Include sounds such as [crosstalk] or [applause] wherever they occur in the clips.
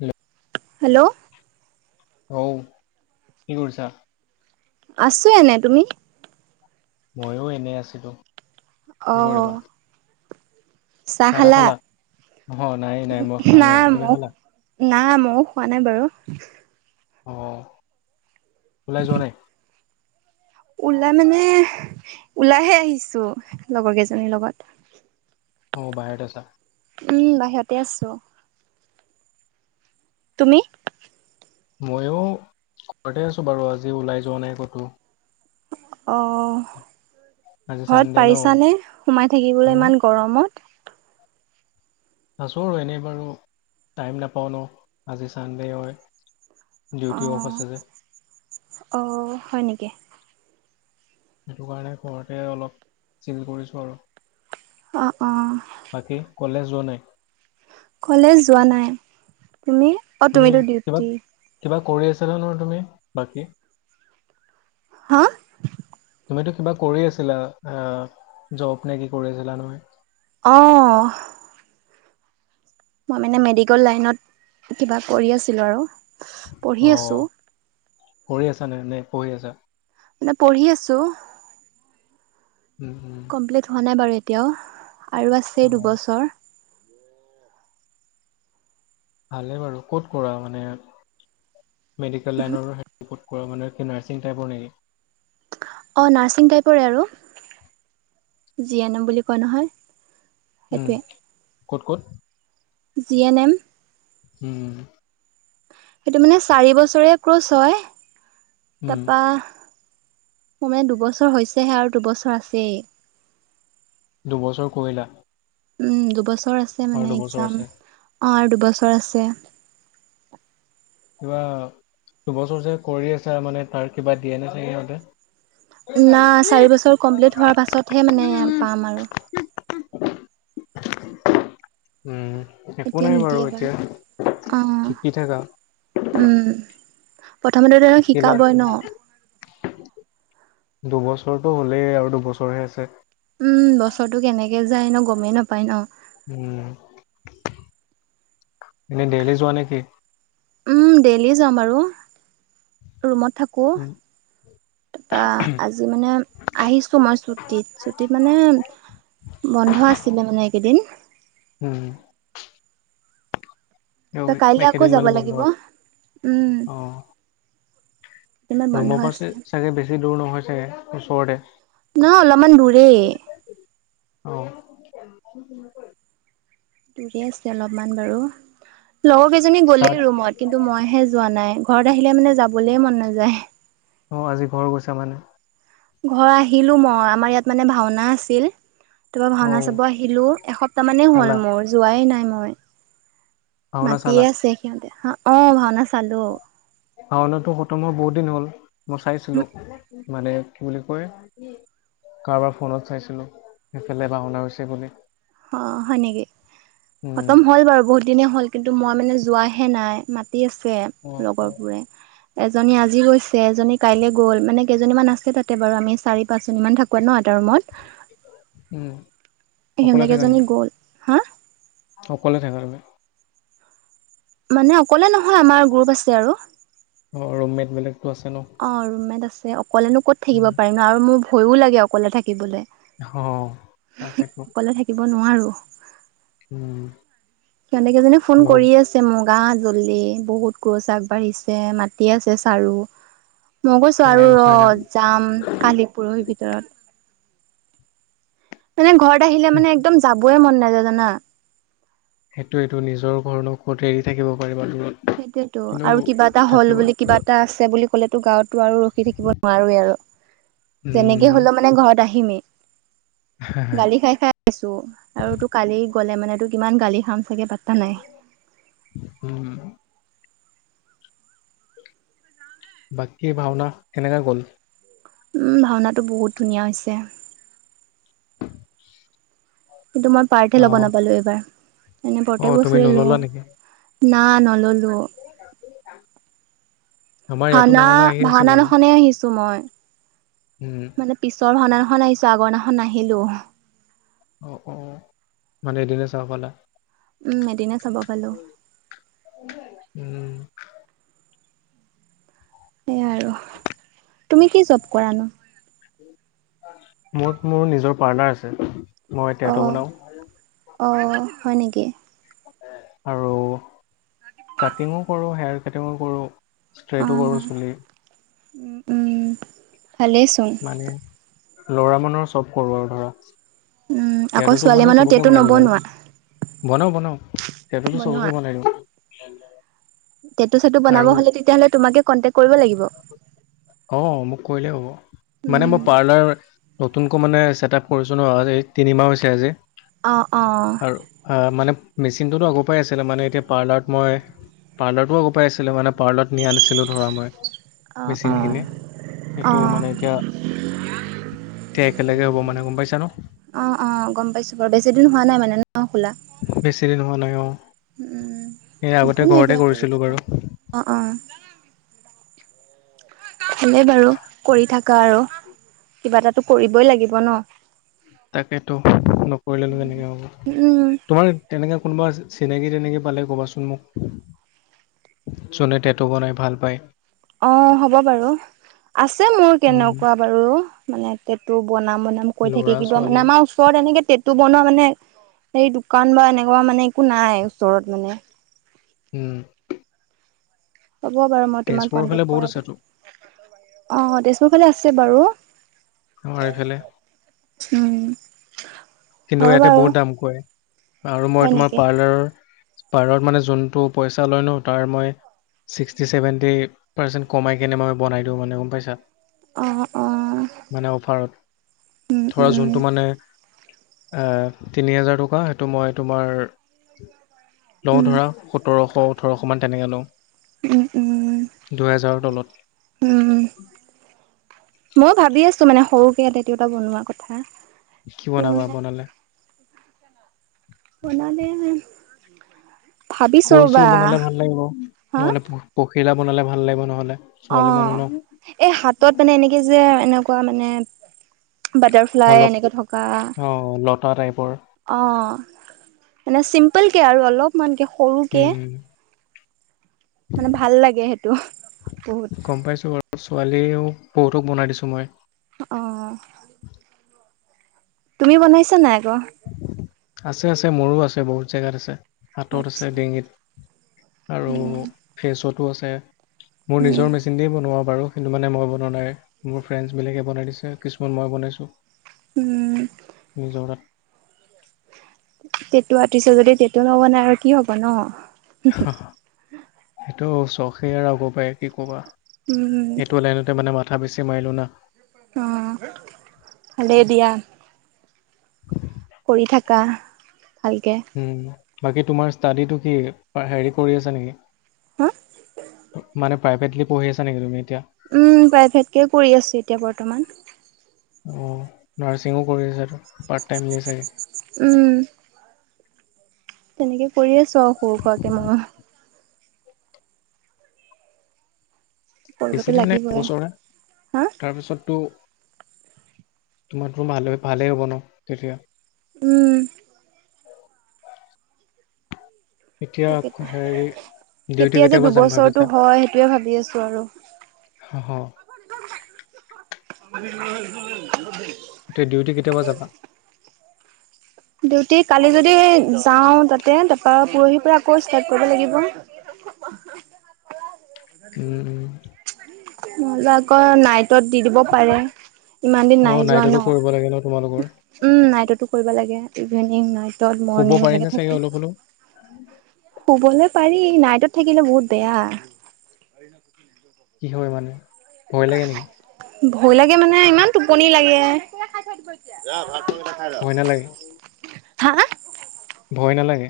উ। হেল্ল'। হ কি কৰছা? আছো এনে তুমি। ময়ো এনে আছিলোঁ। অ'। চাহা চাহ তাহ খালা, অ নাই নাই মই খামহে নাই তুমি মোক। খালা না মইওঁ খোৱা নাই বাৰু। অ', ওলাই যোৱা নাই। ওলাই মানে ওলাইহে আহিছো লগৰ কেইজনীৰ লগত। অ', বাহিৰত আছা। উম বাহিৰতে আছো। তুমি? মইও ঘৰতে আছো বাৰু আজি ওলাই যোৱা নাই ক'তো। অ'। আজি ঘৰত চানডে ন পাৰিছানে সোমাই থাকিবলৈ উম ইমান গৰমত। আছোঁ আৰু এনেই বাৰু টাইম নাপাওঁ ন' আজি ছানডে হয়। অ ডিউটি অফ আছে যে। অ' হয় নেকি। সেইটো কাৰণে ঘৰতে অলপ চিল কৰিছো আৰু। অ', অ'। বাকী কলেজ যোৱা নাই। কলেজ যোৱা নাই। তুমি অ তুমি তুমিতো কিবা ডিউটি কিবা কৰি আছাে নহয় তুমি, বাকি। হা। তুমিতো কিবা কৰি আছিলা অ জব নে কি কৰি আছিলা নহয়? অ'। মই মানে মেডিকেল লাইনত কিবা কৰি আছিলো আৰু। অ পঢ়ি আছোঁ। কৰি আছা নে নে পঢ়ি আছা? মানে পঢ়ি আছোঁ। উম। উম কমপ্লিট হোৱা নাই বাৰু, এতিয়াও আৰু অ আছেই দুবছৰ। ভালে বাৰু, ক'ত কৰা মানে মেডিকেল লাইনৰো হেৰ পৰ্ট কৰা মানুহে সে নাৰ্ছিং টাইপৰ নেকি? অ', নাৰ্ছিং টাইপৰে আৰু জি এন এম বুলি কয় নহয়। উম, সেইটোৱে ক'ত ক'ত? জি এন এম উম সেইটো মানে চাৰি বছৰে ক্ৰচ হয় উম তাৰপা মোৰ মানে দুবছৰ হৈছেহে আৰু দুবছৰ আছেই। দুবছৰ কৰিলা উম দুবছৰ আছে আৰু মানে দুবছৰ একজাম আছে অ' দুবছৰ আছে কিবা দুবছৰ যে কৰি আছা মানে তাৰ কিবা দিয়ে নে সিহঁতে? না চাৰি বছৰ কমপ্লিট হোৱাৰ পাছতহে মানে উম উম। পাম আৰু। উম একো এতিয়া নাই বাৰু নিদিয়ে এতিয়া অ শিকি থাকা। উম প্ৰথমতে তেওঁক শিকিলা শিকাবই ন'। দুবছৰটো হ'লেই আৰু দুবছৰহে আছে। উম বছৰটো কেনেকে যায় হেনো গমেই নাপায় ন'। উম, এনে দেইলি যোৱা নেকি। উম দেইলি যাম আৰু ৰুমত থাকোঁ। উম তাৰপা আজি মানে আহিছোঁ মই ছুটিত-ছুটিত মানে বন্ধ আছিলে মানে এইকেইদিন। উম। ত কাইলৈ আকৌ একেদিন যাব মানে বন্ধ লাগিব, আছে উম। অ ইমান বন্ধ ৰুমৰ পৰা আছে। চাগে বেছি দূৰ নহয় চাগে ওচৰতে নহয় অলপমান দূৰেই। অ'। দূৰে আছে অলপমান বাৰু লগৰ কেইজনী ষ্টাৰ্ট গ'লেই ৰুমত কিন্তু মইহে যোৱা নাই। ঘৰত আহিলে মানে যাবলৈ মন নাযায়। অ আজি ঘৰ গৈছা মানে। ঘৰ আহিলো মই আমাৰ ইয়াত মানে ভাওনা আছিল। তাৰপা অ ভাওনা চাব আহিলো এসপ্তাহ মানেই হ'ল চালা মোৰ যোৱাই নাই মই। ভাওনা চালা মাতিয়ে আছে সিহঁতে অ ভাওনা চালো। ভাওনাটো খতম হোৱা বহুতদিন হ'ল মই চাইছিলোঁ। মানে কি বুলি কয়, কাৰোবাৰ ফোনত চাইছিলোঁ সেইফালে ভাওনা হৈছে বুলি। অ হয় নেকি? উম খতম হ'ল বাৰু বহুত দিনে হ'ল। কিন্তু মই মানে যোৱাহে নাই মাতি আছে অ অ লগৰবোৰে। এজনী আজি গৈছে এজনী কাইলৈ গ'ল মানে কেইজনী মান আছে তাতে বাৰু আমি চাৰি পাঁচ জনী মান থাকোৱে ন ৰুমত উম। অকলে থাকা সিহতেকেইজনী নেকি গ'ল হা! অকলে থাকা আৰু মানে। মানে অকলে নহয় আমাৰ গ্ৰুপ আছে আৰু। অ ৰুমমেট বেলেগতো আছে ন অ ৰুম মেট আছে অকলেনো ক'ত থাকিব উম, পাৰিম ন আৰু মোৰ ভয়ো লাগে অকলে থাকিবলৈ। হ তাকেইতো। অকলে থাকিব নোৱাৰো। উম সনে কেইজী ফোন লগ কৰি আছে মোক গা জল্লি বহুত গৰুচ আগবাঢ়িছে মাটি আছে চাৰু মগৈছো আৰু ফ্ৰেণ্ডছ হয় না ৰ যাম কালি পৰহি ভিতৰত মানে ঘৰত আহিলে মানে একদম যাবয়ই মন নাযায় জানা সেইটো এইটো নিজৰ ঘৰনো ক'ত এৰি থাকিব পাৰিবা দূৰত সেইটোয়তো কিন্তু আৰু কিবা এটা হ'ল থাকিব বুলি কিবা এটা আছে বুলি ক'লে তো গাঁৱতো আৰু ৰখি থাকিব নোৱাৰোৱে আৰু যেনেকে উম, হলেও মানে ঘৰত আহিমেই হা, হা, গালি খাই খাই আছো আৰু তোৰ কালি গলে মানে তোৰ কিমান গালি খাম চাগে পাত্তা নাই। উম বাকী ভাওনা কেনেককাগ'ল উম ভাওনাটো বহুত ধুনীয়া হৈছে উ কিন্তু মই পাৰ্থে ল'ব নাপালো এইবাৰ এনেই প্ৰতেক অ', তুমি বছুৰে লওঁ নল'লা নেকি? না নললো আমাৰ ইয়াতো ভাওনা আহি আছে ভাওনা বাৰু। নখনে আহিছো মই উম, মানে পিছৰ ভননাখন আহিছো আগৰ দিনাখন নাহিলো অ অ মানে এদিনে চাব পালা উম এদিনে চাব পালো উম, সেয়াই আৰু [unintelligible] তুমি কি জব কৰা নো মোৰ মোৰ নিজৰ পাৰ্লাৰ আছে মই অ টেটু বনাওঁ অ হয় নেকি আৰু কাটিঙো কৰোঁ হেয়াৰ কাটিঙো কৰোঁ ষ্ট্ৰেটো কৰোঁ চুলি উ ভালেচোন মানে লৰা মৰ চব কৰোৱাৰ ধৰা উ আকৌ ছোৱালী মানৰ তেটো নব নোৱাৰা বনাও বনাও সিহঁটোতো চবকে বনাই দিওঁ টেটু চিটো বনাব আৰু হলে তেতিয়াহলে তোমাকে কন্টেক কৰিব লাগিব অ মোক কৰিলেই হ'ব মানে মই উম পাৰ্লাৰ নতুনকৈ মানে চছেটআপ কৰিছোঁ ন এই তিনিমাহ হৈছে আজি অ অ আৰু মানে মেচিনটোো আগৰপৰাই আছিলে মানে এতিয়া পাৰ্লাৰত মই পাৰ্লাৰটো আ পাই আছিলে মানে পাৰ্লত নি আনিছিলো ধৰা মই অ অ মেচিন খিনি অ এইটো মানে এতিয়া একেলগে হ'ব মানে গম পাইছ ন অ অ গম পাইছো বাৰু বেছিদিন হোৱা নাই মানে ন খোলা বেছি দিন হোৱা নাই অ'। উ এই উম আগতে একো নাই ঘৰতে দিয়া কৰি কৰিছিলোঁ থাকা বাৰু অ অ ভালে বাৰু কৰি থাকা আৰু কিবা এটা কৰিবই লাগিব ন তাকেতো নকৰিলেনো তেনেকে হব উম, তোমাৰ তেনেকে কোনোবা চিনাকি তিননাকি পালে ক'বাচোন মোক যোনে টেঁটু বনাই ভাল পায় অ হ'ব বাৰু আছে মোৰ উম, কেনেকুৱা বাৰু মানেটো বনাম বনাম কৈ থাকে ল'ৰা কিবা ছোৱালী মানে আমাৰ ওচৰত এনেকে তেটটটো বনোৱা মানে সেই দোকান বা এনেকুৱা মানে একো নাই ওচৰত মানে উম হ'ব বাৰু মই তোমাক তেজপুৰৰ ফালে কণ্টেক্ট বহুত কৰাই আছেতো। দিম অ তেজপুৰ ফালে আছে বাৰু আমাৰ এইফালে উম কিন্তু হ'ব ইয়াতে বাৰু বহুত দাম কয় আৰু মই হয় তোমাৰ নেকি? পাৰ্লাৰৰ পাৰত মানে জোনটো পইচা লয় ন, তাৰ মই ছিক্সটি চেভেণ্টি পাৰ্চেণ্ট কমাই কেনে মই বনাই দিওঁ মানে গম পাইছা? অ' অ' মানে অফাৰত। উম, ধৰা উম, জোনটো মানে আ, তিনি হেজাৰ টকা, সেইটো মই তোমাৰ লওঁ উম, ধৰা, সোতৰশ ওঠৰশ মান তেনেকে উম, উম। লওঁ। দুহেজাৰৰ তলত। উম, ময়ো ভাবি আছো মানে সৰুকে টেটু এটা বনোৱা কথা। কি বনাবা মানে বনালে? বনালে ভাবিছো ফুল-চুল ৰ'বা বনালে ভাল লাগিব। হা ন'হলে পখিলা বনালে ভাল লাগিব ন'হলে। ছোৱালী মানুহ অ', ন এই হাতত মানে এনেকে যে, এনেকুৱা মানে বাটাৰফ্লাই অলপ এনেকে থকা। অ লতা টাইপৰ অ'। মানে চিম্পলকে আৰু অলপমানকে সৰুকে উম মানে ভাল লাগে সেইটো বহুত। ছোৱালীয়ো বহুতক বনাই দিছোঁ মই। অ'। তুমি বনাইছা নাই আকৌ? আছে আছে, মোৰো আছে, বহুত জেগাত আছে। হাতত আচ্ছা আছে, ডিঙিত আৰু উম ফেচতো আছে। মোৰ উম নিজৰ মেচিন দিয়ে বনোৱা বাৰু কিন্তু মানে মই বনোৱা নাই। মোৰ ফ্ৰেণ্ডছবিলাকে বনাই দিছে। কিছুমান মই বনাইছোঁ। উম। নিজৰ তাত টেটু আৰ্স্টিছে যদি টেটু নবনাই আৰু কি হ'ব ন? [unintelligible] সেইটো চখে আৰু আগপায়ে কি ক'বা। উম এইটো লাইনতে মানে মাথা বেছি মাৰিলো না। অ', ভালে দিয়া। কৰি থাকা। ভালকে উম, বাকী তোমাৰ ষ্টাডিটো কি? হেৰি কৰি আছে নেকি? হা মানে প্ৰাইভেটলি পঢ়ি আছা নেকি তুমি এতিয়া? উম, প্ৰাইভেটকে কৰি আছো এতিয়া বৰ্তমান। অ', নাৰ্ছিঙো কৰি আছা তু, পাৰ্টটাইমলে চাগে? উম। তেনেকে কৰি আছো আৰু সৰু-সুৰাকে মই। কৰিবতো বৈছিদিন নাই লাগিবই এবাৰহে, হা। তাৰপিছতো তোমাৰোতো ভালে-ভালেই হ'ব ন তেতিয়া। উম। এতিয়া তাকেতো হেৰি ডিউটি কেতিয়া যে কেতিয়াপা যাম দুবছৰটো ভাবিছা? হয় সেইটোয়ে ভাবি আছো আৰু। [unintelligible] [inaudible] তে ডিউটি কেতিয়াপা যাবা? ডিউটি কালি যদি যাওঁ তাতে, তাৰপা পৰহি পৰা আকৌ ষ্টাৰট কৰিব লাগিব। [inaudible] উম, উম। নহ'লে আকৌ নাইটত দি দিব পাৰে, ইমান দিন অ নাই যোৱা নাইটতো ন। কৰিব লাগে ন তোমালোকৰ উম, নাইটতো কৰিব লাগে। ইভিনিং, নাইটত, শুব মৰ্ণিং পাৰি নে এনেকে চাগে থাকে। অলপ হলেও শুবলৈ পাৰি নাইটত থাকিলে বহুত বেয়া। কি হয় মানে? ভয় লাগে নেকি ভয় লাগে মানে, ইমান টোপনি লাগে। [unintelligible] ভয় নালাগে হা? ভয় নালাগে?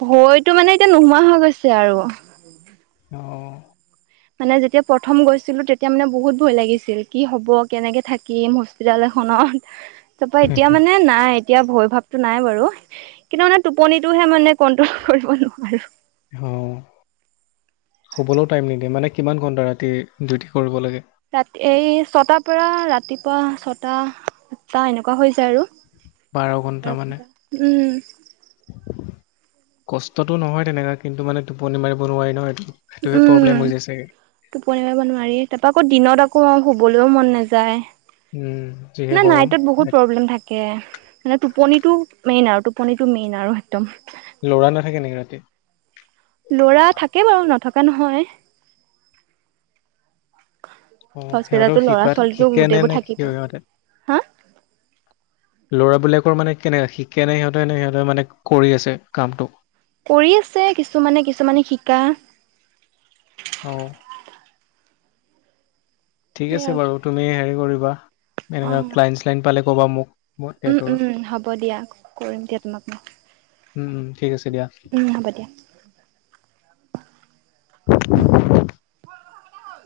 ভয়তো মানে এতিয়া নোহোৱা হৈ গৈছে আৰু। অ'। মানে যেতিয়া প্ৰথম গৈছিলো তেতিয়া মানে বহুত ভয় লাগিছিল কি হ'ব কেনেকে থাকিম হস্পিতাল ত তাৰ পৰা এতিয়া মানে নাই। এতিয়া ভয় ভাৱটো নাই বাৰু কিন্তু মানে টোপনিটোহে মানে কন্ট্ৰল কৰিব নোৱাৰো। অ', শুবলৈও টাইম নিদিয়ে মানে কিমান ঘন্টা ৰাতি ডউটি কৰিব লাগে। ৰাতি এই ছটাৰ পৰা ৰাতিপুৱা ছটা সাতটা এনেকুৱা হৈ যায় আৰু। বাৰটা উম। কষ্টতটো নহয় তেনেকা কিন্তু মানে টোপনি মাৰিব নোৱাৰি নহয় এই উম, টোপনি মাব নোৱাৰি তাৰপা আকৌ দিনত আকৌ অ'। বলেও মন নাযায়, উম যিহে মানে গৰম নাইটত বহুত প্ৰব্লেম থাকে। টোপনিটো মেইন আৰু টোপনিটো মেইন আৰু একদম। ল'ৰা নাথাকে নেকি ৰাতি ল'ৰা থাকে বাৰু নথকা নহয়। অ সিহঁতক হস্পিতালতো ল'ৰা শিকাত ছোৱালীো শিকে নে গোটেইবোৰ নে কি থাকিব হয় পই সিহঁতে? হা ল'ৰাবিলাকৰ মানে কেনে শিকে ন সিহঁতে নে সিহঁতে মানে কৰি আছে কামটো। কৰি আছে কিছুমানে, কিছুমানে শিকা অ'। ঠিক আছে বাৰু অ তুমি হেৰি কৰিবা এনেকুৱা ক্লাইন শ্লাইন পালে ক'বা মোক। মই উম, তোৰ উম, হ'ব দিয়া কৰিম দিয়া তোমাক মই। উম, উম, ঠিক আছে দিয়া। উম হ'ব দিয়া উম।